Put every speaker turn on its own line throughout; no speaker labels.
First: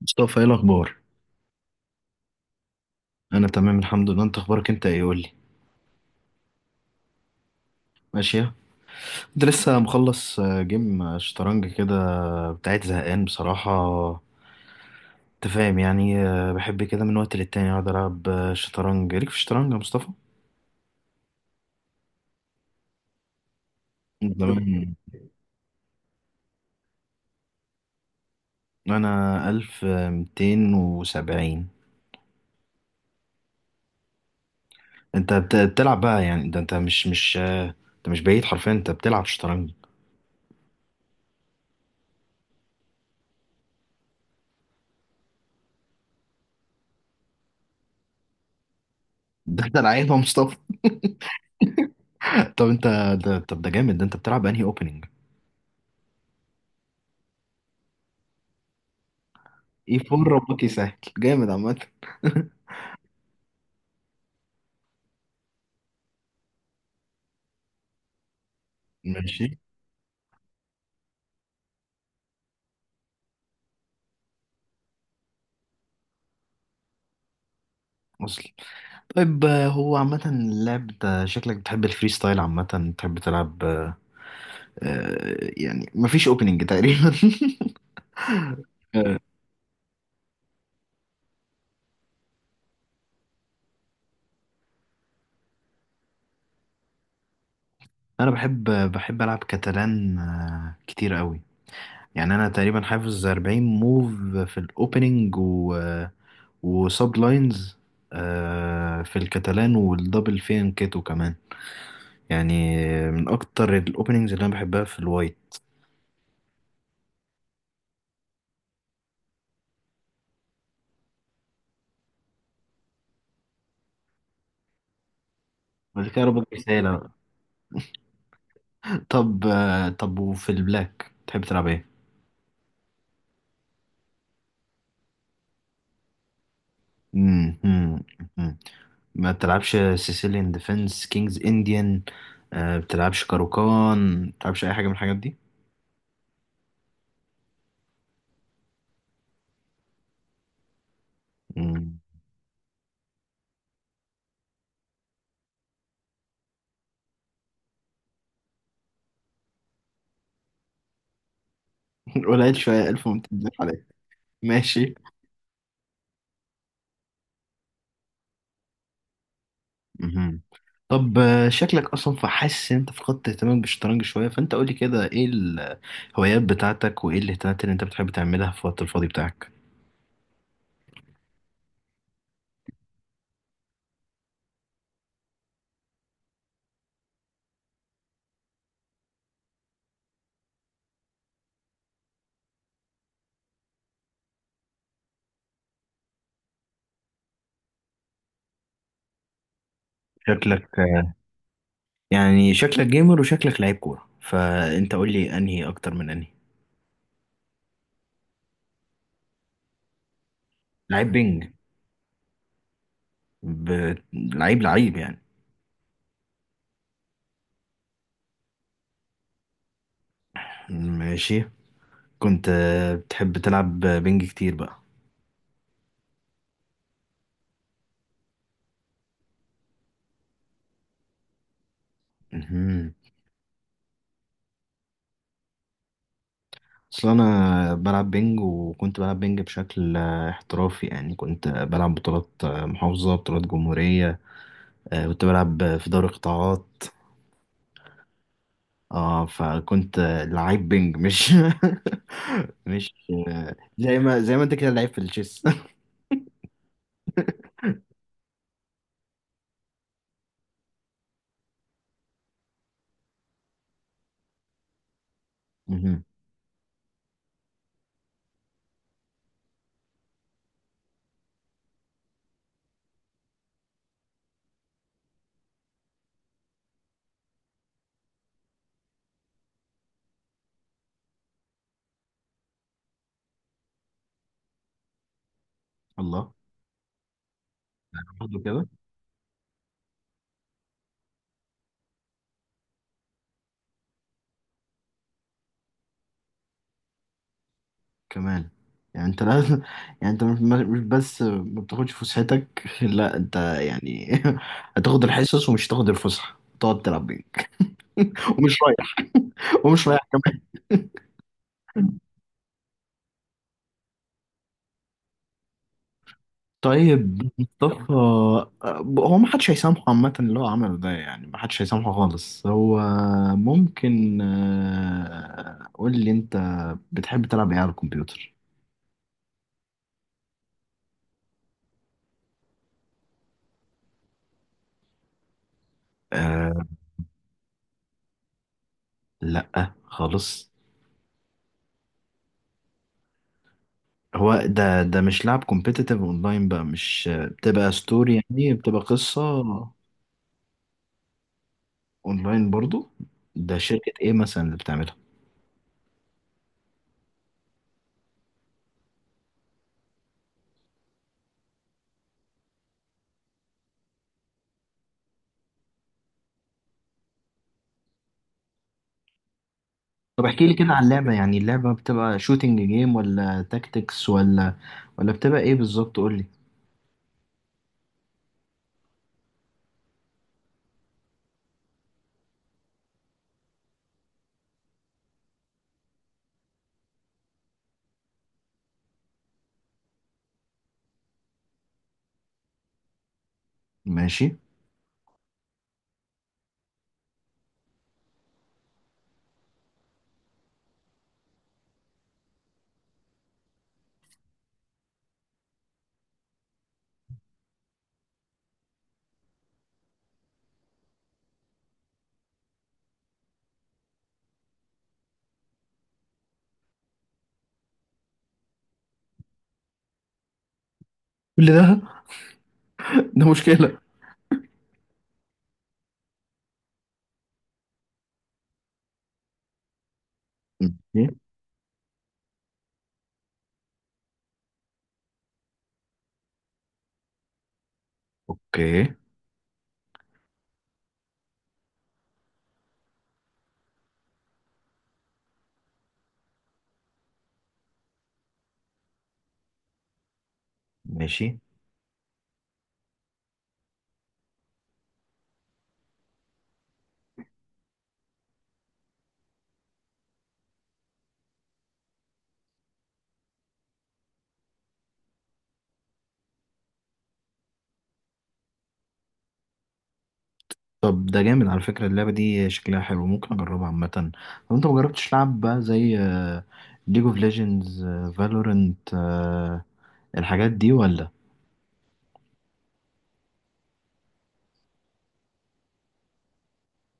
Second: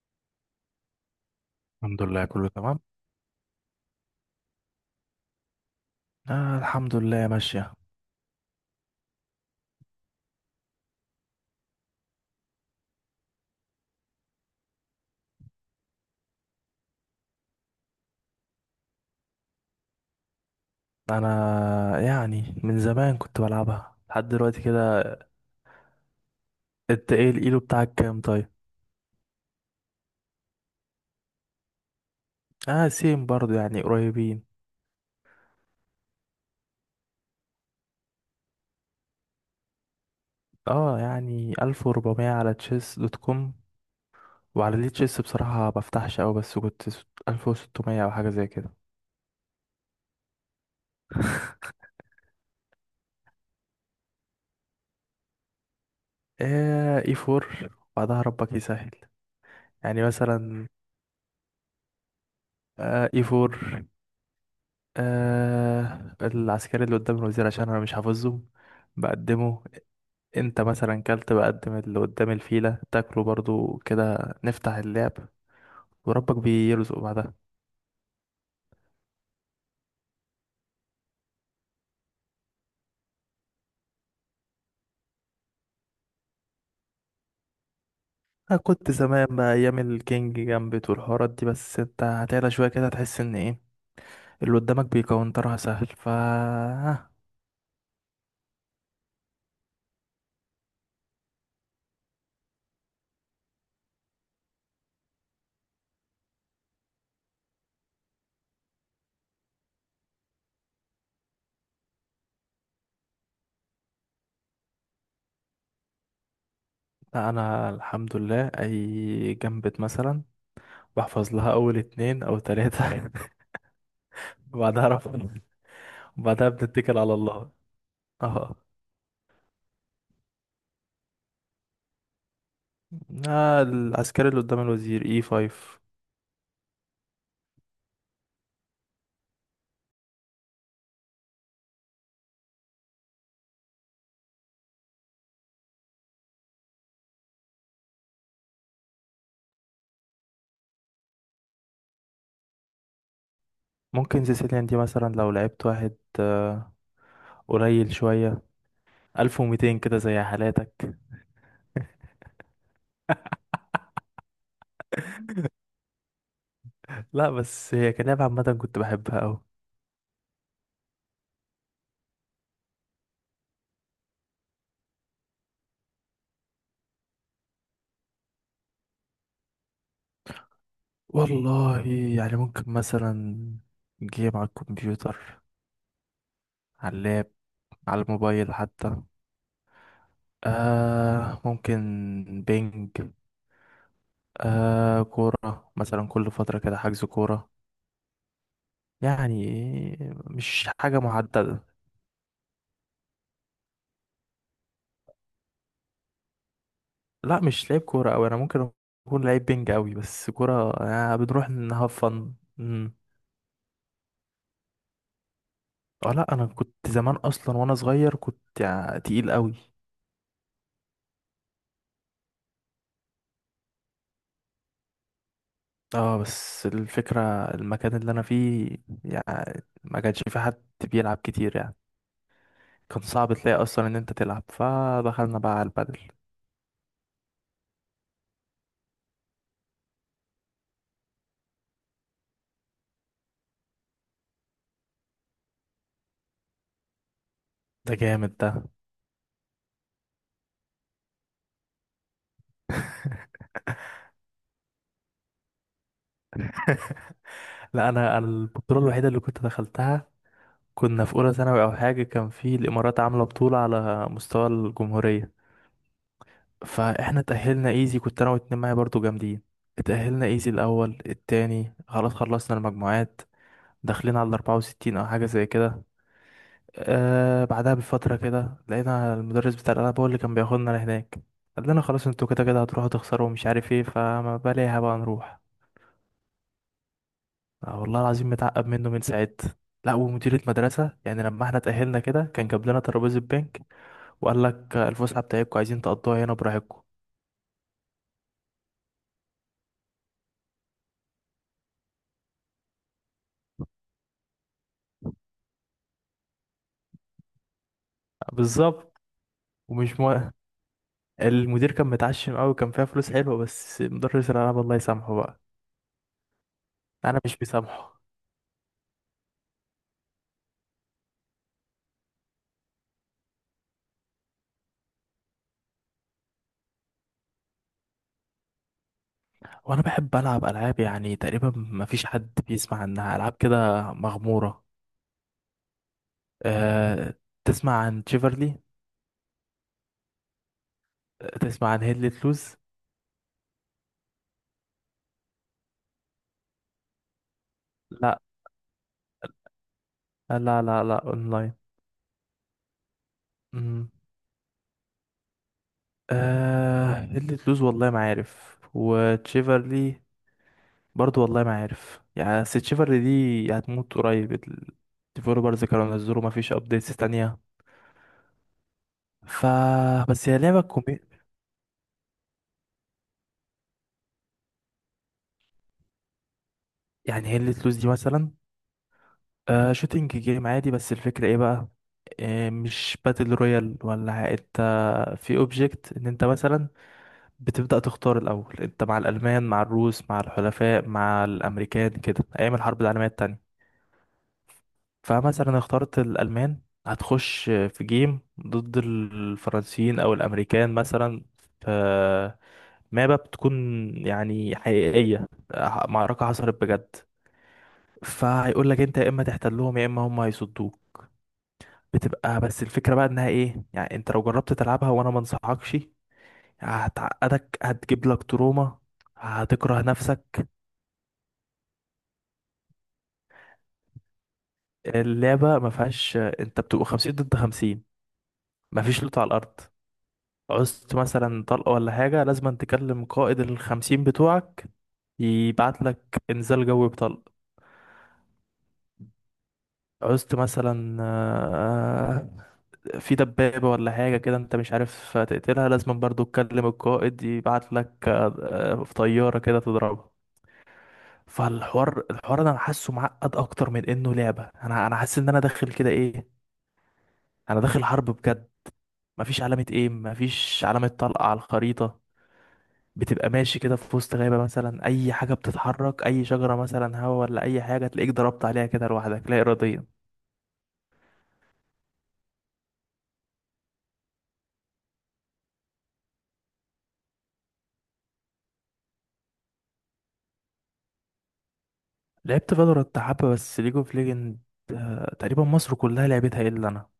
مصطفى، ايه الاخبار؟
الحمد لله كله تمام.
انا تمام الحمد لله. انت اخبارك انت ايه؟ قول لي.
الحمد لله ماشية.
ماشيه. انت لسه مخلص جيم شطرنج كده؟ بتاعت زهقان بصراحه. انت فاهم يعني، بحب كده من وقت للتاني اقعد العب شطرنج. ليك في الشطرنج يا مصطفى؟
أنا يعني من زمان كنت بلعبها لحد
من
دلوقتي
زمان؟
كده. انت ايه الإيلو بتاعك كام طيب؟
انا 1270.
اه، سيم برضو يعني قريبين.
انت بتلعب بقى يعني، ده انت مش انت مش بعيد حرفيا، انت بتلعب شطرنج.
اه يعني ألف وربعمية على تشيس دوت كوم، وعلى ليه تشيس بصراحة ما بفتحش أوي، بس كنت ألف وستمية أو حاجة زي كده.
ده انت لعيب يا مصطفى. طب انت. طب ده جامد، ده انت بتلعب انهي اوبننج؟
اي فور، بعدها ربك يسهل.
اي
يعني
4، ربك
مثلا
يسهل. جامد عامه.
اي فور، آه العسكري اللي قدام الوزير عشان أنا مش حافظهم
ماشي.
بقدمه. انت مثلا كلت بقدم اللي قدام الفيلة تاكله برضو كده، نفتح اللعب وربك بيرزق بعدها.
وصل. طيب، هو عامة اللعب ده شكلك بتحب الفري ستايل عامة. بتحب تلعب يعني مفيش اوبننج تقريبا.
انا كنت
آه،
زمان بقى ايام الكينج جامبت والحوارات دي، بس انت هتعلى شوية كده هتحس ان ايه اللي قدامك بيكونترها سهل.
انا بحب. العب كاتالان كتير قوي. يعني انا تقريبا حافظ 40 موف في الاوبننج، وسب لاينز في الكاتالان والدبل فين كيتو كمان. يعني من اكتر الاوبننجز اللي انا بحبها في الوايت.
لا، انا الحمد لله اي جامبت مثلا بحفظ لها اول اتنين او تلاتة وبعدها رفض،
بعد كده ربط
وبعدها بنتكل
رسالة.
على الله. اه،
طب وفي البلاك تحب تلعب ايه؟
العسكري اللي قدام الوزير اي 5.
مم، مم، مم. ما بتلعبش سيسيليان ديفنس كينجز انديان؟ بتلعبش كاروكان؟ بتلعبش اي حاجه من الحاجات دي؟ مم.
ممكن سيسيليان دي مثلا، لو لعبت واحد قليل شوية 1200 كده زي حالاتك.
قليل شويه 1200 عليك. ماشي.
لا بس هي كلعبة عامة كنت بحبها أوي.
مهم. طب، شكلك اصلا فحاسس ان انت فقدت اهتمامك بالشطرنج شويه. فانت قولي كده، ايه الهوايات بتاعتك وايه الاهتمامات اللي انت بتحب تعملها في الوقت الفاضي بتاعك؟
والله يعني ممكن مثلا جيم على الكمبيوتر، على اللاب، على الموبايل حتى. آه ممكن بينج، آه كورة مثلا كل فترة كده حجز كورة. يعني مش
شكلك
حاجة
آه،
محددة.
يعني شكلك جيمر وشكلك لعيب كوره، فانت قولي انهي اكتر من انهي.
لا، مش لعيب كورة أوي. أنا ممكن أكون لعيب بينج أوي، بس كورة
لعيب
آه بنروح
بينج؟
نهاف فن. مم.
ب... لعيب لعيب يعني.
اه لا، أنا كنت زمان أصلا وأنا صغير كنت يعني تقيل أوي.
ماشي. كنت بتحب تلعب بينج كتير بقى؟
اه بس الفكرة، المكان اللي أنا فيه يعني ما كانش في حد بيلعب كتير يعني.
مهم.
كان صعب تلاقي أصلا إن أنت تلعب، فدخلنا بقى على البدل.
اصل انا بلعب بينج، وكنت بلعب بينج بشكل احترافي. يعني كنت بلعب بطولات محافظة، بطولات جمهورية. كنت بلعب في دوري قطاعات.
ده جامد ده
اه، فكنت لعيب بينج مش. مش. زي ما انت كده لعيب في التشيس.
لا، أنا البطولة الوحيدة اللي كنت دخلتها، كنا في أولى ثانوي أو حاجة، كان في الإمارات عاملة بطولة على مستوى الجمهورية.
مهم.
فاحنا اتأهلنا ايزي، كنت انا واتنين معايا برضو جامدين. اتأهلنا ايزي الاول التاني، خلاص خلصنا المجموعات، داخلين على الاربعة وستين او حاجة زي كده. آه بعدها بفترة كده لقينا المدرس بتاع الالعاب، هو اللي كان بياخدنا لهناك، قال لنا خلاص انتوا كده كده هتروحوا تخسروا ومش عارف ايه، فما بلاها بقى نروح.
الله.
آه والله العظيم متعقب
برضه.
منه من ساعتها. لا، ومديرة مدرسة يعني لما احنا اتأهلنا كده كان جاب لنا ترابيزة بنك، وقال لك الفسحة بتاعتكم عايزين تقضوها هنا براحتكم.
كمان. يعني انت لازم، يعني انت مش بس ما بتاخدش فسحتك. لا انت يعني. هتاخد الحصص ومش هتاخد الفسحة، تقعد تلعب بينج. ومش
بالظبط.
رايح. ومش
ومش
رايح
مو...
كمان.
المدير كان متعشم قوي، كان فيها فلوس حلوه، بس مدرس الالعاب الله يسامحه بقى.
طيب
انا مش مسامحه.
مصطفى. هو ما حدش هيسامحه عامة، اللي هو عمله ده يعني ما حدش هيسامحه خالص. هو ممكن قول لي انت بتحب تلعب ايه على الكمبيوتر.
وانا بحب العب العاب يعني تقريبا ما فيش حد بيسمع عنها، العاب كده مغموره.
آه.
أه، تسمع عن تشيفرلي،
لا خالص.
تسمع عن هيدلت لوز.
هو ده مش لعب كومبيتيتيف اونلاين بقى، مش بتبقى ستوري
لا
يعني، بتبقى قصة؟
لا لا، اونلاين.
اونلاين برضو. ده
مم.
شركة ايه مثلا اللي بتعملها؟
أه هيدلت لوز والله ما عارف، وتشيفرلي برضو والله ما عارف يعني. بس تشيفرلي دي هتموت قريب، الديفلوبرز كانوا نزلوا ما فيش ابديتس تانية. ف
طب
بس هي
احكي لي
لعبة
كده عن
كومي.
اللعبة، يعني اللعبة بتبقى شوتينج جيم ولا تاكتكس ولا بتبقى ايه بالظبط؟ قول لي.
يعني هي اللي تلوز دي مثلا، آه شوتينج جيم عادي، بس الفكرة ايه بقى، آه مش باتل رويال ولا انت في اوبجكت، ان انت مثلا بتبدأ تختار الاول انت مع الالمان مع الروس مع الحلفاء مع الامريكان كده، ايام الحرب العالمية التانية.
ماشي.
فمثلا اخترت الالمان، هتخش في جيم ضد الفرنسيين او الامريكان مثلا، في مابا بتكون يعني حقيقية، معركة حصلت بجد. فهيقول لك انت يا اما تحتل لهم يا اما هم هيصدوك. بتبقى بس الفكرة بقى انها ايه، يعني انت لو جربت تلعبها وانا ما انصحكش، هتعقدك، هتجيب لك تروما، هتكره نفسك.
كل ده. ده مشكلة.
اللعبة ما فيهاش، انت بتبقى 50 ضد 50، ما فيش لوت على الارض. عوزت
ماشي.
مثلا طلقة ولا حاجة لازم تكلم قائد الخمسين بتوعك، يبعت لك انزال جوي بطلق.
اوكي.
عوزت مثلا في دبابة ولا حاجة كده انت مش عارف تقتلها، لازم برضو تكلم القائد يبعت لك في طيارة كده تضربها.
ماشي.
فالحوار ده انا حاسه معقد اكتر من انه لعبة، انا حاسس ان انا داخل كده ايه، انا داخل حرب بجد. مفيش علامة ايم، مفيش علامة طلقة على الخريطة، بتبقى ماشي كده في وسط غابة مثلا، اي حاجة بتتحرك اي شجرة مثلا هوا ولا اي حاجة تلاقيك ضربت عليها كده لوحدك لا اراديا.
طب ده جامد على فكرة، اللعبة دي شكلها حلو، ممكن اجربها عامة. طب انت مجربتش لعب بقى زي ليج اوف ليجندز، فالورنت، الحاجات دي ولا؟
لعبت فالورانت حبة بس، ليج اوف ليجند تقريبا مصر كلها لعبتها الا انا.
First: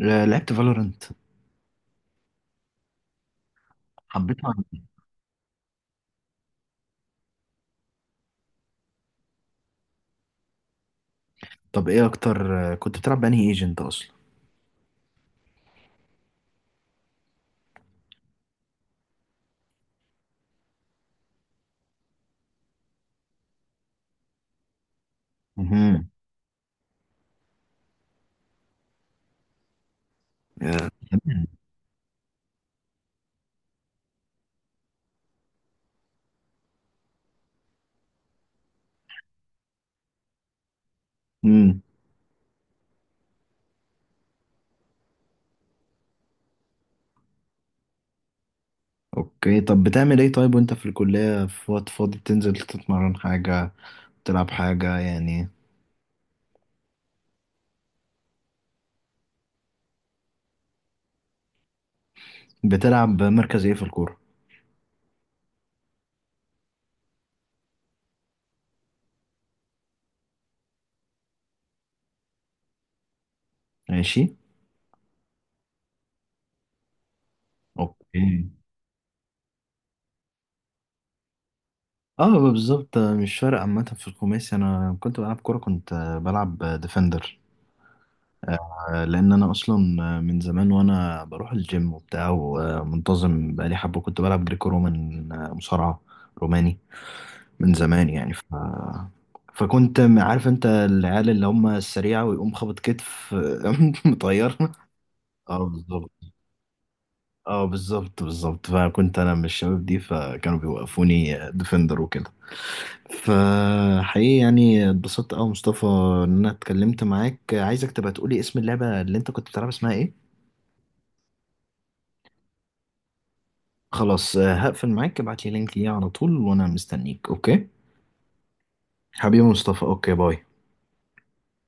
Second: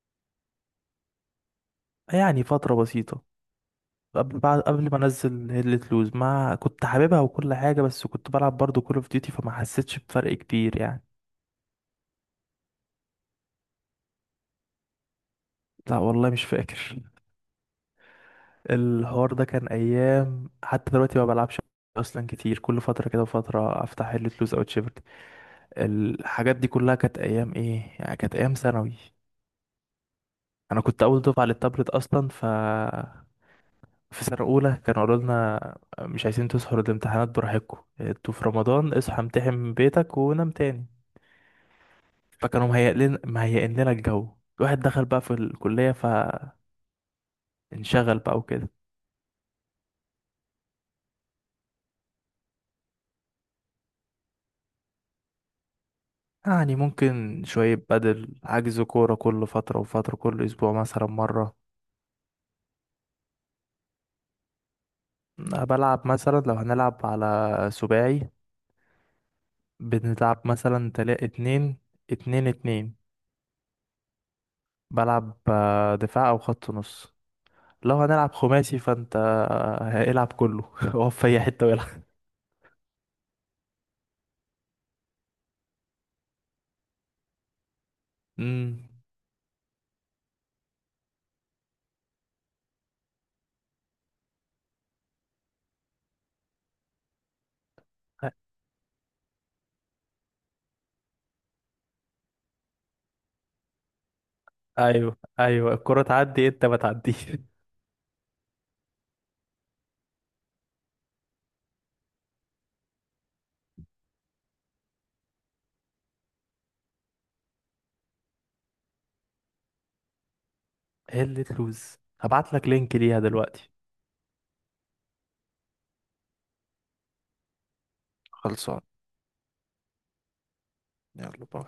لعبت فالورنت؟
يعني فترة بسيطة قبل،
حبيتها ولا؟
بعد قبل ما انزل هيلت لوز ما كنت حاببها وكل حاجة، بس كنت بلعب برضو كول اوف ديوتي فما حسيتش بفرق كبير يعني.
طب ايه اكتر كنت بتلعب بأنهي ايجنت اصلا؟
لا والله مش فاكر، الحوار ده كان ايام، حتى دلوقتي ما بلعبش اصلا كتير، كل فترة كده وفترة افتح هيلت لوز او تشيفرت.
امم.
الحاجات دي كلها كانت ايام ايه يعني، كانت ايام ثانوي. انا كنت اول دفعة للتابلت اصلا، في سنة أولى كانوا قالوا لنا مش عايزين تسهروا الامتحانات براحتكم انتوا في رمضان، اصحى امتحن من بيتك ونام تاني.
امم.
فكانوا مهيئين لنا الجو. الواحد دخل بقى في الكلية فانشغل بقى وكده.
اوكي. طب بتعمل ايه طيب وانت في الكلية في وقت فاضي؟ بتنزل تتمرن حاجة؟ تلعب حاجة يعني؟
يعني ممكن شوية بدل حجز كورة كل فترة وفترة، كل أسبوع مثلا مرة.
بتلعب مركز ايه في الكورة؟
بلعب مثلا لو هنلعب على سباعي، بنلعب مثلا تلا اتنين، اتنين اتنين.
ماشي.
بلعب دفاع أو خط نص. لو هنلعب
اوكي.
خماسي فانت هيلعب كله هو في أي حتة ويلعب.
اه بالظبط، مش فارق عامة في الخماسي. انا كنت بلعب كورة، كنت بلعب ديفندر.
أمم.
لان انا اصلا من زمان وانا بروح الجيم وبتاع ومنتظم بقالي حبه، كنت بلعب جريكو رومان، مصارعه روماني من زمان، يعني فكنت عارف انت العيال اللي هم السريعه ويقوم خبط كتف. مطير.
أيوه
اه
أيوه، الكرة
بالظبط.
تعدي أنت ما تعديش.
اه بالظبط بالظبط، فكنت انا من الشباب دي، فكانوا بيوقفوني ديفندر وكده. فحقيقي يعني اتبسطت قوي مصطفى ان انا اتكلمت معاك. عايزك تبقى تقولي اسم اللعبه اللي انت كنت بتلعب اسمها ايه.
هي اللي تلوز، هبعت لك لينك ليها دلوقتي.
خلاص، هقفل معاك، ابعت لي لينك ليه على طول وانا مستنيك. اوكي؟
خلصان.
حبيبي مصطفى. اوكي باي.
يلا باي.